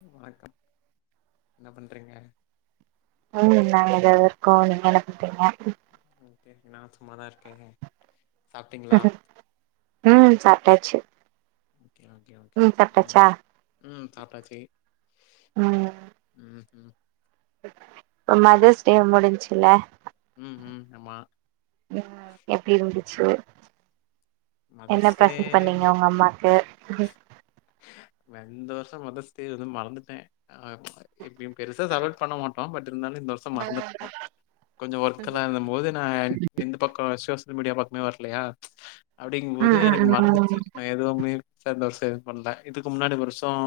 நல்லாருக்கு என்ன பண்றீங்க உம் நாங்க எதோ இருக்கோ உங்களுக்கு நல்லா கேக்குதுங்ளா ஆஹ் கேக்குது நா சும்மாதா இருக் உம் சாப்ட்டாச்சு ஓகே ஓகேங்க ம் உம் சாப்ட்டாச்சா உம் சாப்ட்டாச்சு ம் உம் உம் மதர்ஸ் டேம முடிஞ்சு இல்ல ம் ம் ஆமா உம் எப்டி இருந்துச்சு என்ன மதர்ஸ் டே இந்த பிரசன் பண்ணீங்க உங்க அம்மாக்கு. நா இந்த வருஷ மதஸ்டே வந்து மறந்துட்டே அஹ் எப்யு பெருசா செலப்ரேட் பண்ண மாட்டோ பட் இருந்தாலு இந்த வருஷம் மறந்துட்டோ கொஞ்ச ஒர்க்கெல்லா இருந்த போது நா இந்த பக்க அ விச மீடியா பக்கமே வரலையா. அப்டிங்கும் போது ம் ம் எனக்கு ம் ம் மறந்துச்சு நான் எதுவுமே. சரி வருஷம் எதுவும் பண்ணல இதுக்கு முன்னாடி வருஷம்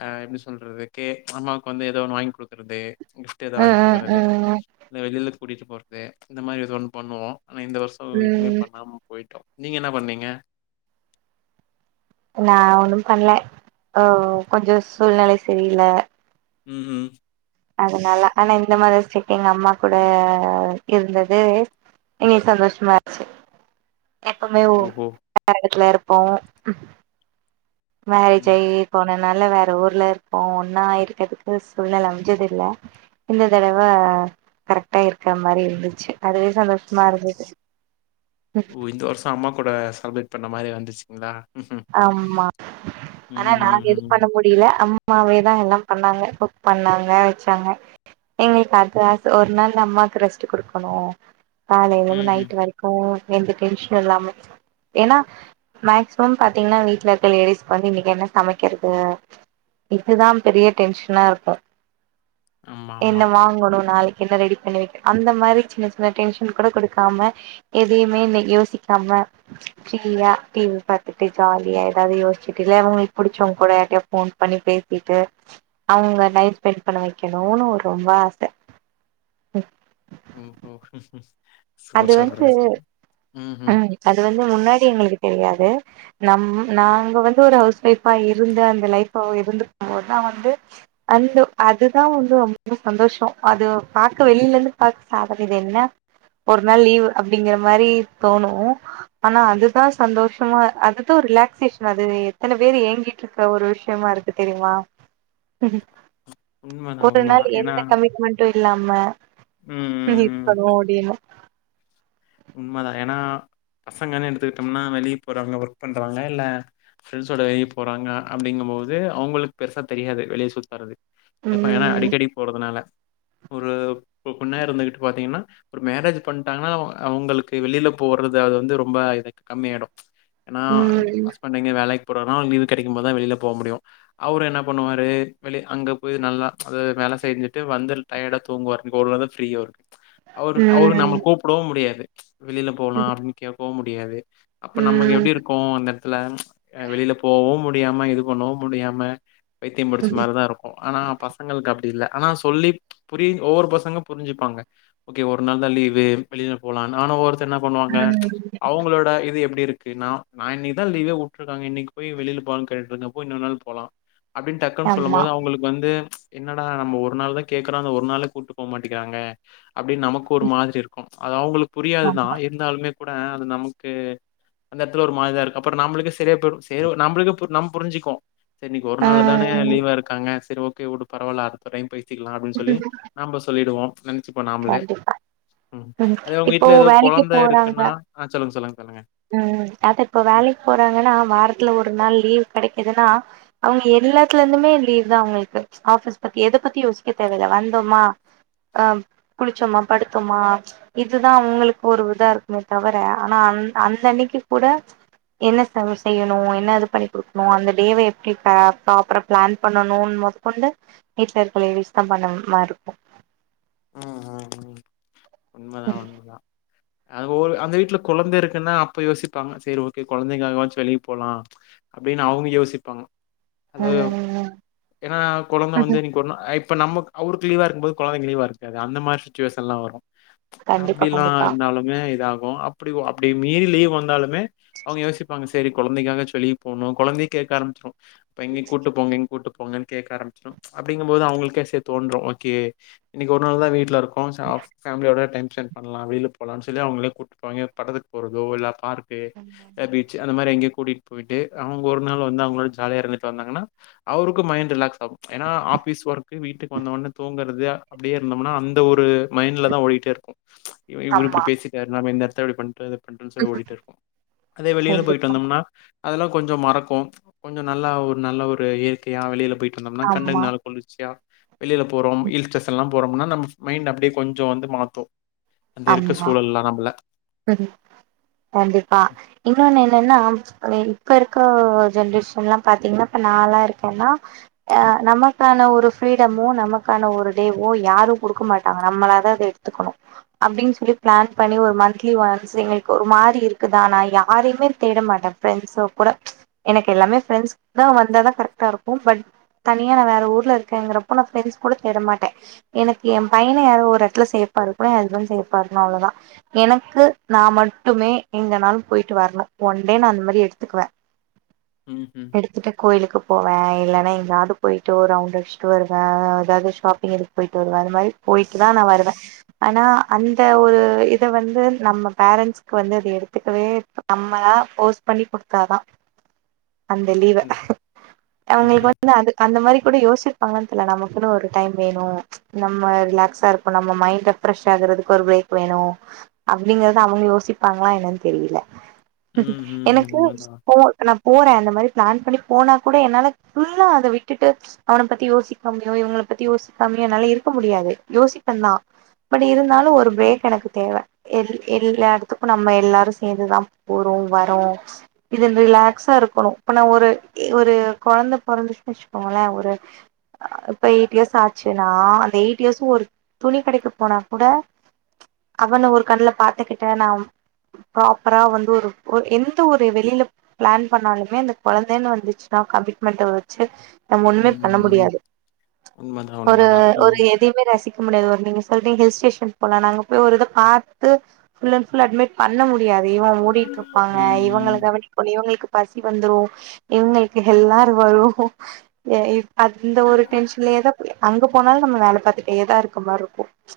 ஆஹ் எப்படி சொல்றது கே அம்மாவுக்கு வந்து ஏதோ ஒன்னு வாங்கி கொடுக்குறது‌ இஷ்ட ஏதா வாங்கி ம் ம் குடுக்றது ம் இல்ல வெளில கூட்டிகிட்டு போறது இந்த மாரி ஏதோ ஒன்று பண்ணுவோம் ஆனா இந்த வர்சோ எதுமே ம் பண்ணாம போயிட்டோ நீங்க என்ன பண்ணீங்க. நான் ஒண்ணும் பண்ணல ஹ கொஞ்சம் சூழ்நிலை சரில்ல. உம் உம். அதனால ஆனா இந்த மாதிரிச்சக்க எங்க அம்மா கூட இருந்தது இன்னி சந்தோஷமாச்சு. எப்பமே ஓ ஓஹோ [unintelligible] பாவோ மேரேஜ் ம் ஆய் போன. நல்ல வேற ஊர்ல இருக்கும்கோ ஒன்னா இருக்கிறதுக்கு சூழ்நிலை அமஞ் ஞ்சது இல்ல இந்த தடவை கரெக்டா இருக்கிற மாரி இருந்துச்சு அதுவே சந்தோஷமா இருந்தது ஓ இந்த வருஷ அம்மா கூட சலப்ரேட் இந்த மாரி வந்துச்சுங்களா ம்ஹும் ஆமா ஆனா நாங்க எது ம்ஹும் பண்ண முடியலமா அம் அம்மாவேதா எல்லா பண்ணாங்க குக் பண்ணாங்க வச்சாங்க எங்களுக்கு அது ஆசு ஒரு நாள் அம்மாவுக்கு ரெஸ்ட் குடுக்கணு காலையிலந்து ம்ஹும் நைட் வரைக்கு எந்த டென்ஷன் இல்லாம ஏன்னா மாக்ஸ் இப்ப பாத்தீங்கன்னா வீட்டுல இருக்க லேடிஸ்க்கு வந்து இன்னைக்கு என்ன சமைக்கிறது இதுதான் பெரிய டென்ஷனா இருக்கும் ஆமா ஆமா என்ன வாங்கணு நாளைக்கு என்ன ரெடி பண்ணி வைக்க அந்த மாதிரி சின்ன சின்ன டென்ஷன் கூட கொடுக்காம எதையுமே யோசிக்காம ஃப்ரீயா டிவி ப ட்டு ஜாலியா ஏதாவது யோசிச்சுட்டு இல்லைய அவங்களுக்கு பிடிச்சவங்க கூட யாைய போன் பண்ணி பேசிட்டு அவங்க நைட் ஸ்பெண்ட் பண்ண வைக்கணும்னு ஒரு ரொம்ப ஆசை ஓ ஓ சுமர் [unintelligible] உம் அது வந் இது முன்னாடி எங்களுக்கு தெரியாது நம் நாங்க வந்து ஒரு ஹவுஸ் ஒய்ஃபா இருந்த அந்த லைஃப்ஃப இருந்து போதாது அந்த அதுதா வந்து ரொம்ப சந்தோஷ அது பாக்க வெளில இருந்து பாக்க சாதார்ணதுன்ன ஒரு நாள் லீவ் அப்டிங்கிற மாரி தோணு ஆனா அதுதா சந்தோஷமா அதுதா ரிலாக்சேஷன் அது எத்தன பேரு ஏங்கிட்ருக்கற ஒரு விஷ்யமா இருக்கு தெரியுமா உண்மதான் ஒரு நாள் உண்மதான் ஏன்னா எந்த கமிட்மெண்டு இல்லாம ம் இது ம் பண்ணுவோ அப்டினு உண்மதா ஏனா பசங்கன்னு எடுத்துக்கிட்டம்னா வெளிய போறாங்க ஒர்க் பண்றாங்க இல்ல ஃப்ரண்ட்ஸோட வெளிய போறாங்க அப்டிங்கும் போது அவ்ங்களுக்கு பெருசா தெரியாது வெளியே சுத்தறது இப்ப ஏனா ம் அடிக்கடி போறதுனால ஒரு பொ பொண்ணா இருந்துகிட்டு பாத்தீங்கனா ஒரு மேரேஜ் பண்ட்டாங்னா அவுங்களுக்கு வெளில போறது அது வந்து ரொம்ப கம்மியாய்ரு ஏனா ம் ஹஸ்பண்ட் எங்க வேலைக் அப்ற ஒரு நாள் லீவு கெடைக்கும்போது தா வெளில போ முடியு அவரு என்ன பண்ணுவாரு வெளிய அங்க போய் நல்லா அது வேல செஞ்சுட்டு வந்துர் டயர்டா தூங்குவார் அந்த ஓரு நாள் தா ஃப்ரீ அவருக்கு அவர் அவரு நம்ம ம் கூப்பிடவு முடியாது [inaudible] வெளியில போலா அப்டின்னு கேக்கவு முட முடியாது அப்ப நமக்கு ம் எப்படி இருக்கு அந்த இடத்துல வெளிய போவு முடியாம இது பண்ணவு முடியாம பைத்தியம் பிடிச்ச ம் மாரிதா இருக்கு ஆனா பசங்களுக்கு அப்டி இல்ல ஆனா சொல்லி புரி ஒவ்வொரு பசங்க புரிஞ்சுப்பாங்க ஓகே ஒரு நாள் தா லீவு வெளிய போலானு ஆனா ஒரு என்ன பண்ணுவாங்க அவங்களோட இது எப்டி இருக் நா இன்னைக்குதா லீவே வுட்டுருக்காங்க இன்னைக்கு போய் வெளியில போலானு கேட்டுட்டு இருக்கப்ப இன்னொறு நாள் போலா அப்படின்னு டக்குன்னு சொல்லு ஆமா போது அவங்களுக்கு வந்து ம்ச் என்னடா நம்ம ஒரு நாள் தா கேக்குறோ அந்த ஒரு நாளு கூப்பிட்டு போக மாட்டேங்கிறாங்க அப்டின்னு நமக்கு ஒரு மாதிரி இருக்கு அது அவங்களுக் புரியாதுதா இருந்தாலுமே கூட அது நமக்கு அந்த இடத்துல ஒரு மாரிதா இருக்கு அப்புற நம்மளுக்கே சரியா போய்டு செரி நம்மளுக்கே நம்ம புரிஞ்சுக்கு செரி இன்னைக்கு ஒரு நாள் தான ம் லீவா இருக்காங்க செரி ஓகே விடு பரவாயில்ல அடுத்த டைம் போ க்கலா அப்டின்னு சொல்லி நம்ம சொல்லிடுவோ நினச்சிப்போ நாம்பலே கண்டிப்பா ம் ம் அதே உங்க இப்போ வீட்ல ஏதோ ஒரு வேலைக்கு கொழந்த போறாங்க இருக்குன்னா ஆ சொல்லுங்க சொல்லுங்க சொல்லுங்க ம் அத இப்போ ம் வேலைக்கு போறாங்கன்னா வாரத்துல ஒரு நாள் லீவ் கிடைக்குதுன்னா அவங்க எல்லாத்துல இருந்துமே லீவ் தா அவங்களுக்கு ஆபிஸ் பத்தி எத பத்தி யோசிக்க தேவ இல்ல வந்தோமா அஹ் குளிச்சோமா படுத்தோமா இதுதா அவங்களுக்கு ஒரு இதா இருக்குமே தவிர ஆனா அந் அந்த அன்னைக்கு கூட என்ன செய்யணு என்ன இது பண்ணி கொடுக்கணு அந்த டேவை எப்படி ப ப்ராப்பரா பிளான் பண்ணணு மோதக்கொண்டு வீட்ல இருக்க லேடிஷ் தா பண்ணற மாிர இருக்கு ம்ஹ் உண்ம தா உண்ம தா அந்த வீட்டு்ல கொழந்தை இருக்குன்னா அப்ப யோசிப்பாங்க சரி ஓகே கொழந்தைக்காக ஆச்சு வெளிய போலாம் அப்டின்னு அவுங்க யோசிப்பாங்க ஹலோ ம் ஏனா கொழந்த வந்து ம்ஹ்ம். இனிக்கே ஒரு நாள் இப்ப நமக்கு அவருக்கு லீவா இருக்கும் போது கொழந்தைக்கு லீவா இருக் அது அந்த மாரி சுச்சுவேஷன்லா வரு கண்டிப்பா அப்படி லா கண்டிப்பா இருந்தாலுமே இதாக அப்டி அப்டி மீறி லீவ் வந்தாலுமே அவுங்க யோசிப்பாங்க சரி கொழந்தைக்காக ஆச்சு வெளிய போனு கொழந்தையே கேட்க ஆரம்பிச்சிரு எங்க கூட்டு போங்க கூட்டு போங்கன்னு கேக்க ஆரம்பிச்சிரு அப்டிங்க போது அவுங்குளுக்கே சரி தோன்று ஒகே இன்னிக்கு ஒரு நாள் தா ‌வீட்டில இருக்கோ போன்ஸ் ஆ ஃப் ஃபாமிளி ஓட சன் பண்லா வெயில்ல போலான்னு சொல்லி அவுங்ளே கூட்டு போவாங்கே பட்டத்துக்கு போறதோ இல்ல பார்க்கு எ பீச்சு அந்த மாரி எங்கியு கூட்டிட் போயிட்டு அவுங்க ஒரு நாள் வந்து அவுங்களோட ஜாலியா இருந்துட்டு வந்தாங்கனா அவுருக்கு மைண்ட் ரிலாக்ஸ் ஆகு ஏனா ஆபீஸ் ஒர்க்கு வீட்டுக்கு வந்தோனே தூங்கறது அப்டியே இருந்தோமனா அந்த ஒரு மைண்ட்லதா ஓடிகிட்டே இருக்கோ ச்ச இவ இவுரு இப்டி ஆமா பேசிட்டார் நாம இந்த எ தா இப்டி பண்ட்டாரு கண்டுன்யூசா இவ ம்ஹ்ம். ஓடிட்டே இருக்கோ அதே வெளில போயிட்டு கண்டிப்பா வந்தோம்னா அதெல்லா கொஞ்சோ மறக்கோ ச்ச கொஞ்சோ நல்லா ஒரு நல்ல ஒரு இயற்கையா வெளில போயி வந்தோம்னா கண்ணுக்கு ஆமா மேல குளிர்ச்சியா வெளில போறோம் இ டேஷன்லா போறோம்னா நம்ப மைண்ட் அப்டே கொஞ்சோ வந்து மாத்தோ அந்தெருக்க சூழல்ல நம்பள உ உம் கண்டிப்பா இன்ணொண்னு என்ன ன்ன [unintelligible] இப்ப இர்க்கர ஜென்ரேஷன்லா பாத்தீங்னா இப்ப நா லா இருக்கேன்னா ஆ நமக்கான ஒரு ஃபிரீடமோ நமக்கான ஒரு டேவோ யாரோ குடுக்க மாட்டாங்க நம்மளா தா அத எடுத்துக்கணு அப்டின்னு சொல்லி பிளான் பண்ணி ஒரு மந்த் த்லி ஒன்ஸ்சு எங்குளுக்கு ஒரு மாரி இருக்குதா ஆனா யார்யுமே தேட மாட்டே ஃபிரண்ட்ஸ்சோ கூட ச்ச எனக்கு எல்லாமே ஃபிரண்ட்ஸ்தா வந்தாதா கரெக்டா இருக்கும் பட் தனியா நா வேற ஊர்ல இருக்கேங்கறப்போ நா ஃபிரண்ட்ஸ் கூட தேட மாட்டே எனக்கு எ பையன யாரோ ஒரு எடத்துல சேஃப்பா இருக்கனு எ ஹஸ்பெண்ட் சேஃப்பா இருக்கனு அவ்ளோதா என க்கு நா மட்டுமே எங்கனாலு போயிட்டு வரனு ஒன்டே நா அந்த மாரி எடுத்துக்குவே ம் எடுத்துட்டு கோயிலுக்கு போவே இல்லன்னா எங்யாது போயிட்டு ஒரு ரவுண்ட் அடிச்சுட்டு வருவே எதாது ஷாப்பிங் இதுக்கு போயிட்டு வருவே அது மாரி போயிட்டுதா நா வருவே ஆனா அந்த ஒரு இத வந்து நம்ம ப்ரெண்ட்ஸ்க்கு வந்து அது எடுத்துக்கவே நம்மளா ஃபோர்ஸ் பண்ணிக் குடுத்தாதா அந்த லீவ ம் அவுங்குளுக்கு வந்து அது அந்த மாரி எப்படி யோசிச்சு இருப்பாங்களானு தெர்ல நமக்குன்னு ஒரு டைம் வேணு ச்ச நம்ம ரிலாக்ஸா இருக்க நம்ம மைண்ட்ட ஃப்ரெஷ் ஆகுறதுக்கு ஒரு பிரேக் வேணு அப்டிங்கறத அவுங்க யோசிப்பாங்களா என்னனு தெரில ம் ம் எனக்கு உண்மதா போ நா போற அந்த மாரி பிளான் பண்ணி போனா கூட என்னால ஃபுல்லா அத விட்டுட்டு அவனை பத்தி யோசிக்காமயோ இவுங்கள பத்தி யோசிக்காமயோ என்னால இருக்க முடியாது யோசிப்பந்தா பட் இருந்தாலு ஒரு பிரேக் எனக்கு தேவை எல் எல்லாதுக்கு நம்ம எல்லாரு சேந்து தா போறோ வரோ இது இந்த ரிலாக்ஸா இருக்குணு இப்ப நா ஒரு ஏ ஒரு கொழந்த பொறந்துச்சுன்னு வெச்சுக்கோங்களே ஒரு ஆ இப்ப எயிட் எர்ஸ் ஆச்சுனா அந்த எயிட் எர்ஸ்சும் ஒரு துணி கடைக்கு போனா கூட அவன ஒரு கண்ல பாத்துகிட்டு நா புரோபரா வந்து ஒரு ஒரு எந்த ஒரு வெளில ப்ளான் பண்ணாலுமே அந்த கொழந்தேனு வந்துச்சுனா கமிட்மெண்ட வெச்சு நம் ஒன்னுமே ம் பண்ண ம் முடியாது உண்மதா ஒரு உண்மதா ஒரு ம் எதுயுமே ரசி ம் முடியாது [unintelligible] ஹில்ஸ்டேஷன் போலா நாங்க அங்க போயி ஒரு இத பாத் து ஃபுல் அண்ட் ஃபுல் அட்மிட் பண்ண மு டியாது இவ அவன ஓட்டிட்ருபாங்க இவங்கள ம் கவனிக்குள்ளயோ இவுங்குளுக் பசி வந்துரோ இவுங்கள்கு எல்லாரு வரூ எ இவ் அத் இந்த ஒரு டென்ஷ்லேதா அங்க போனாலு நம்ம வேல பாத்துட்டேதா இருக்க மார்ரிக்கோ ச்ச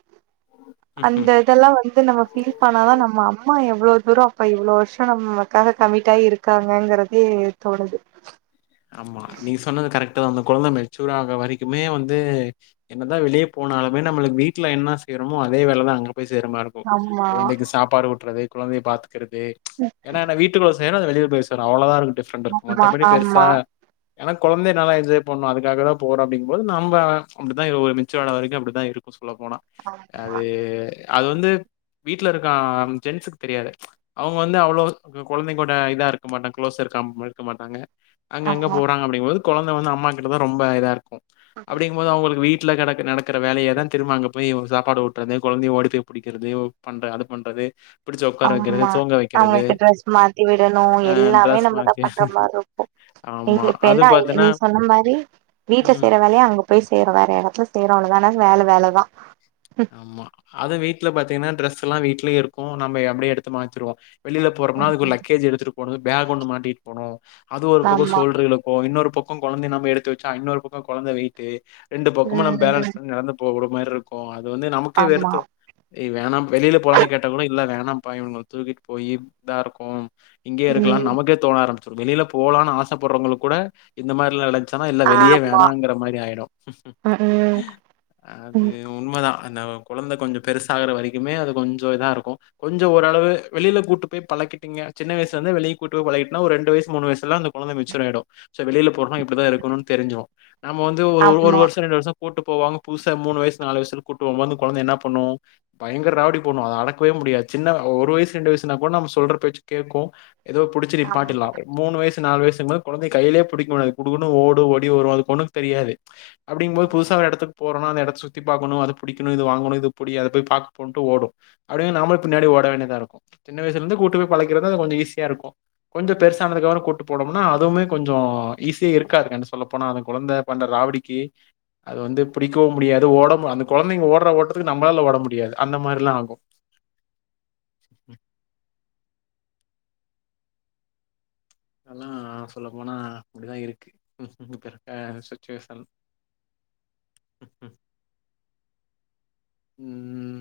ம் அந்த இதெல்லா வந் நம்ம ஃபீல் பண்ணாதா நம்ம அம்மா எவ்ளோ தூரோ அப்ப இவ்ளோ வர்ஷோ நம்மகாக கமிட்டாயி இருகாங்கங்கறதயே தோணுது ஆமா நீங்க சொன்னது கரெக் அந்த கொழந்த மெச்சூர் ஆகுற வரைகுமே வந்து என்னதா வெளியே போனாலுமே நம்ளுகு வீட்ல என்ன செய்யறோமோ அதே வேலதா அங்கயு போய் சேரமா இருக்கூ ஆமா கொழந்தைக்கு சாப்பாடு ஊட்றது கொழந்தைய பாத்து க்கிறது ஏன்னா என்ன வீட்டுகுள்ள எங்னா வெளிய பேசனூ அவ்ளதா இருக்கு ஃப்ரண்டு ஆமா மத்தபடி பெருசு ப ஆமா ஏன்னா கொழந்தை நல்லா என்ஜாய் பண்ணு அதுகாக தா போறோ அப்டிங்கபோது நம்ம அப்டிதா ஒரு மெச்சுர் வர வரைக்கு அப்டிதா இருக்கு உள்ள போனா அது அது வந்து வீட்ல இருக்க ஜென்ஸுகு தெரியாது அவுங்க வந்து அவ்வளவு கொழந்தைங்கோட இதா இருக்க மாட்டாங் க்ளோஸா இருக்க இருக்க மாட்டாங்க அங்க ஆமா எங்க ஆமா போறாங்க அப்டிங்போது கொழந்த வந்து அம்மா கிட்ட தா ரொம்ப இதாக இருக் அப்டிங்போது அவுங்ளுகு வீட் வீட்ல கிடக்க நடக்ற வேலய தா திரும்ப அங்க போய் ஒரு சாப்பாடுட்டுறது கொழந்தய ஓடி போய் புடிக்றது பண்ற அது பண்றது புடிச்சு உட்கார வைக்கிறது ஆமா தூங்க வைக்கிறது அவுங்ளுக்கு ட்ரெஸ் மாத்தி விடணூ ஆ எல்லாமே டிரஸ் நம்மதா மாத்தி பண்ற மாரி இருக்கூ ங்க ஆமா இப்ப அது என்ன பாத்தன்னா நீங்க சொன்ன மாரி வீட்ல ம் செய்ற வேலயா அங்க போய் செய்றோ வேற இடத்ல செய்றோ அவ்ளோ ஆனா வேல வேலதா ஆமா அது வீட்ல பாத்தீங்னா ட்ரெஸ் ல்லா வீட்லயே இருக்கூ நம்ம அப்டியே எடுத்து மாத்ரிவோ வெளில போறோம்னா அது ஒரு லக்கேஜ் எடுத்துட்டு போனூ பேக் ஒன்னு மாட்டிட்டு போணூ அது ஒரு பக்கோ ஆமா சோல்ட்ருளுக்கூ இன்னொரு பக்கோ பக்கோ கொழந்த நம்ம எடுத்து வச்சா இன்னொரு பக்கோ கொழந்த வெயிட்டு ரெண்டு பக்கோ நம் பேலன்ஸ் ம் பண்ணி நடந்து போக கூ மாரி இருக்கு அது அது வந்து நமக்கே ஆமா வெறுத்று வேணா வெளியில போலானு கேட்டா கூட இல்ல வேணாபா இவுங்கள தூக்கிட்டு போயி இதா இருக்கு இங்கே இருக்கலா ம் நமக்கே தோண ஆரம் வெளியில போலானு ஆசப்படுறவங்களுக் கூட இந்த மாரிலா ச்சனா இல்ல வெளியே ஆமா வேணாங்கற மாரி ஆயிடு அது ம் உண்மதா அந்த குழந்த கொஞ்ச பெருசாகுற வரைக்குமே அது கொஞ்சோ இதா இருக்கு கொஞ்ச ஓரளவு வெளில கூட்டு போய் பழக்கிட்டீங்க சின்னவயசில இருந்து வெளிய கூட்டி போய் பழக்கிட்டனா ஒரு ரெண்டு வயசு மூணு வயசுலா அந்த குழந்த மெச்சூர் ஆயிடு சோ வெளியில போறோ இப்டிதா இருக்கணும்னு தெரி்ஞ்சிரு நம்ம வந்து ஒரு ஒரு ஆமா வருஷ ரெண்டு வருஷ கூட்டு போவங்க புதுசா மூணு வயசு நாலு வயசு கூட்டுபோம் போது கொழந்த என்ன பண்ணு பயங்கர ராடி பண்ணு அத அடக்கவே முடியாது சின்ன ஒரு வயசு ரெண்டு வயசுனா கூட நம்ம சொல்ற பேச்சு கேக்கூ ஏதோ புடிச்சு நிப்பாட்டில ஆமா மூணு வயசு நாலு வயசும்போது கொழந்தய கையிலே புடிக்க முடியாது குடுகுடுனு ஓடும் ஓடி வரும் அது கொண்ணுக்கு தெரியாது அப்டிங்க போது ஆமா புதுசா ஒரு எடத்துக்கு போற அந்த எடத்த சுத்தி பாக்கணு அது புடிக்கனு இது வாங்கனு இது புடி அத போய் பாப்போன்டு ஓடு அப்டின் நாமளு பின்னாடி ஓட வேண்டியதா இருக்கு சின்ன வயசிலிருந்து கூட்டு போய் பழக்கிறது அது கொஞ்ச ஈசியா இருக்கு கொஞ்ச பெருசானதுக்கப் கூட்டு போனோம்னா அதுவுமே கொஞ்சோ ஈஸி இருக்காது சொல்ல போனா அந்த கொழந்த பண்ற ராவடிக்கு அது வந்து பிடிக்கவு முடியாது ஓட கொழந்தைங்க ஓடுற ஓட்டதுக்கு நம்மளால ஓட முடியாது அந்த மாரில்லா ஆகும் அதெல்லா சொல்ல போனா அப்டிதா இருக்கு இப்ப இருக்க சுச்சுவேஷன் ம்ம் உம்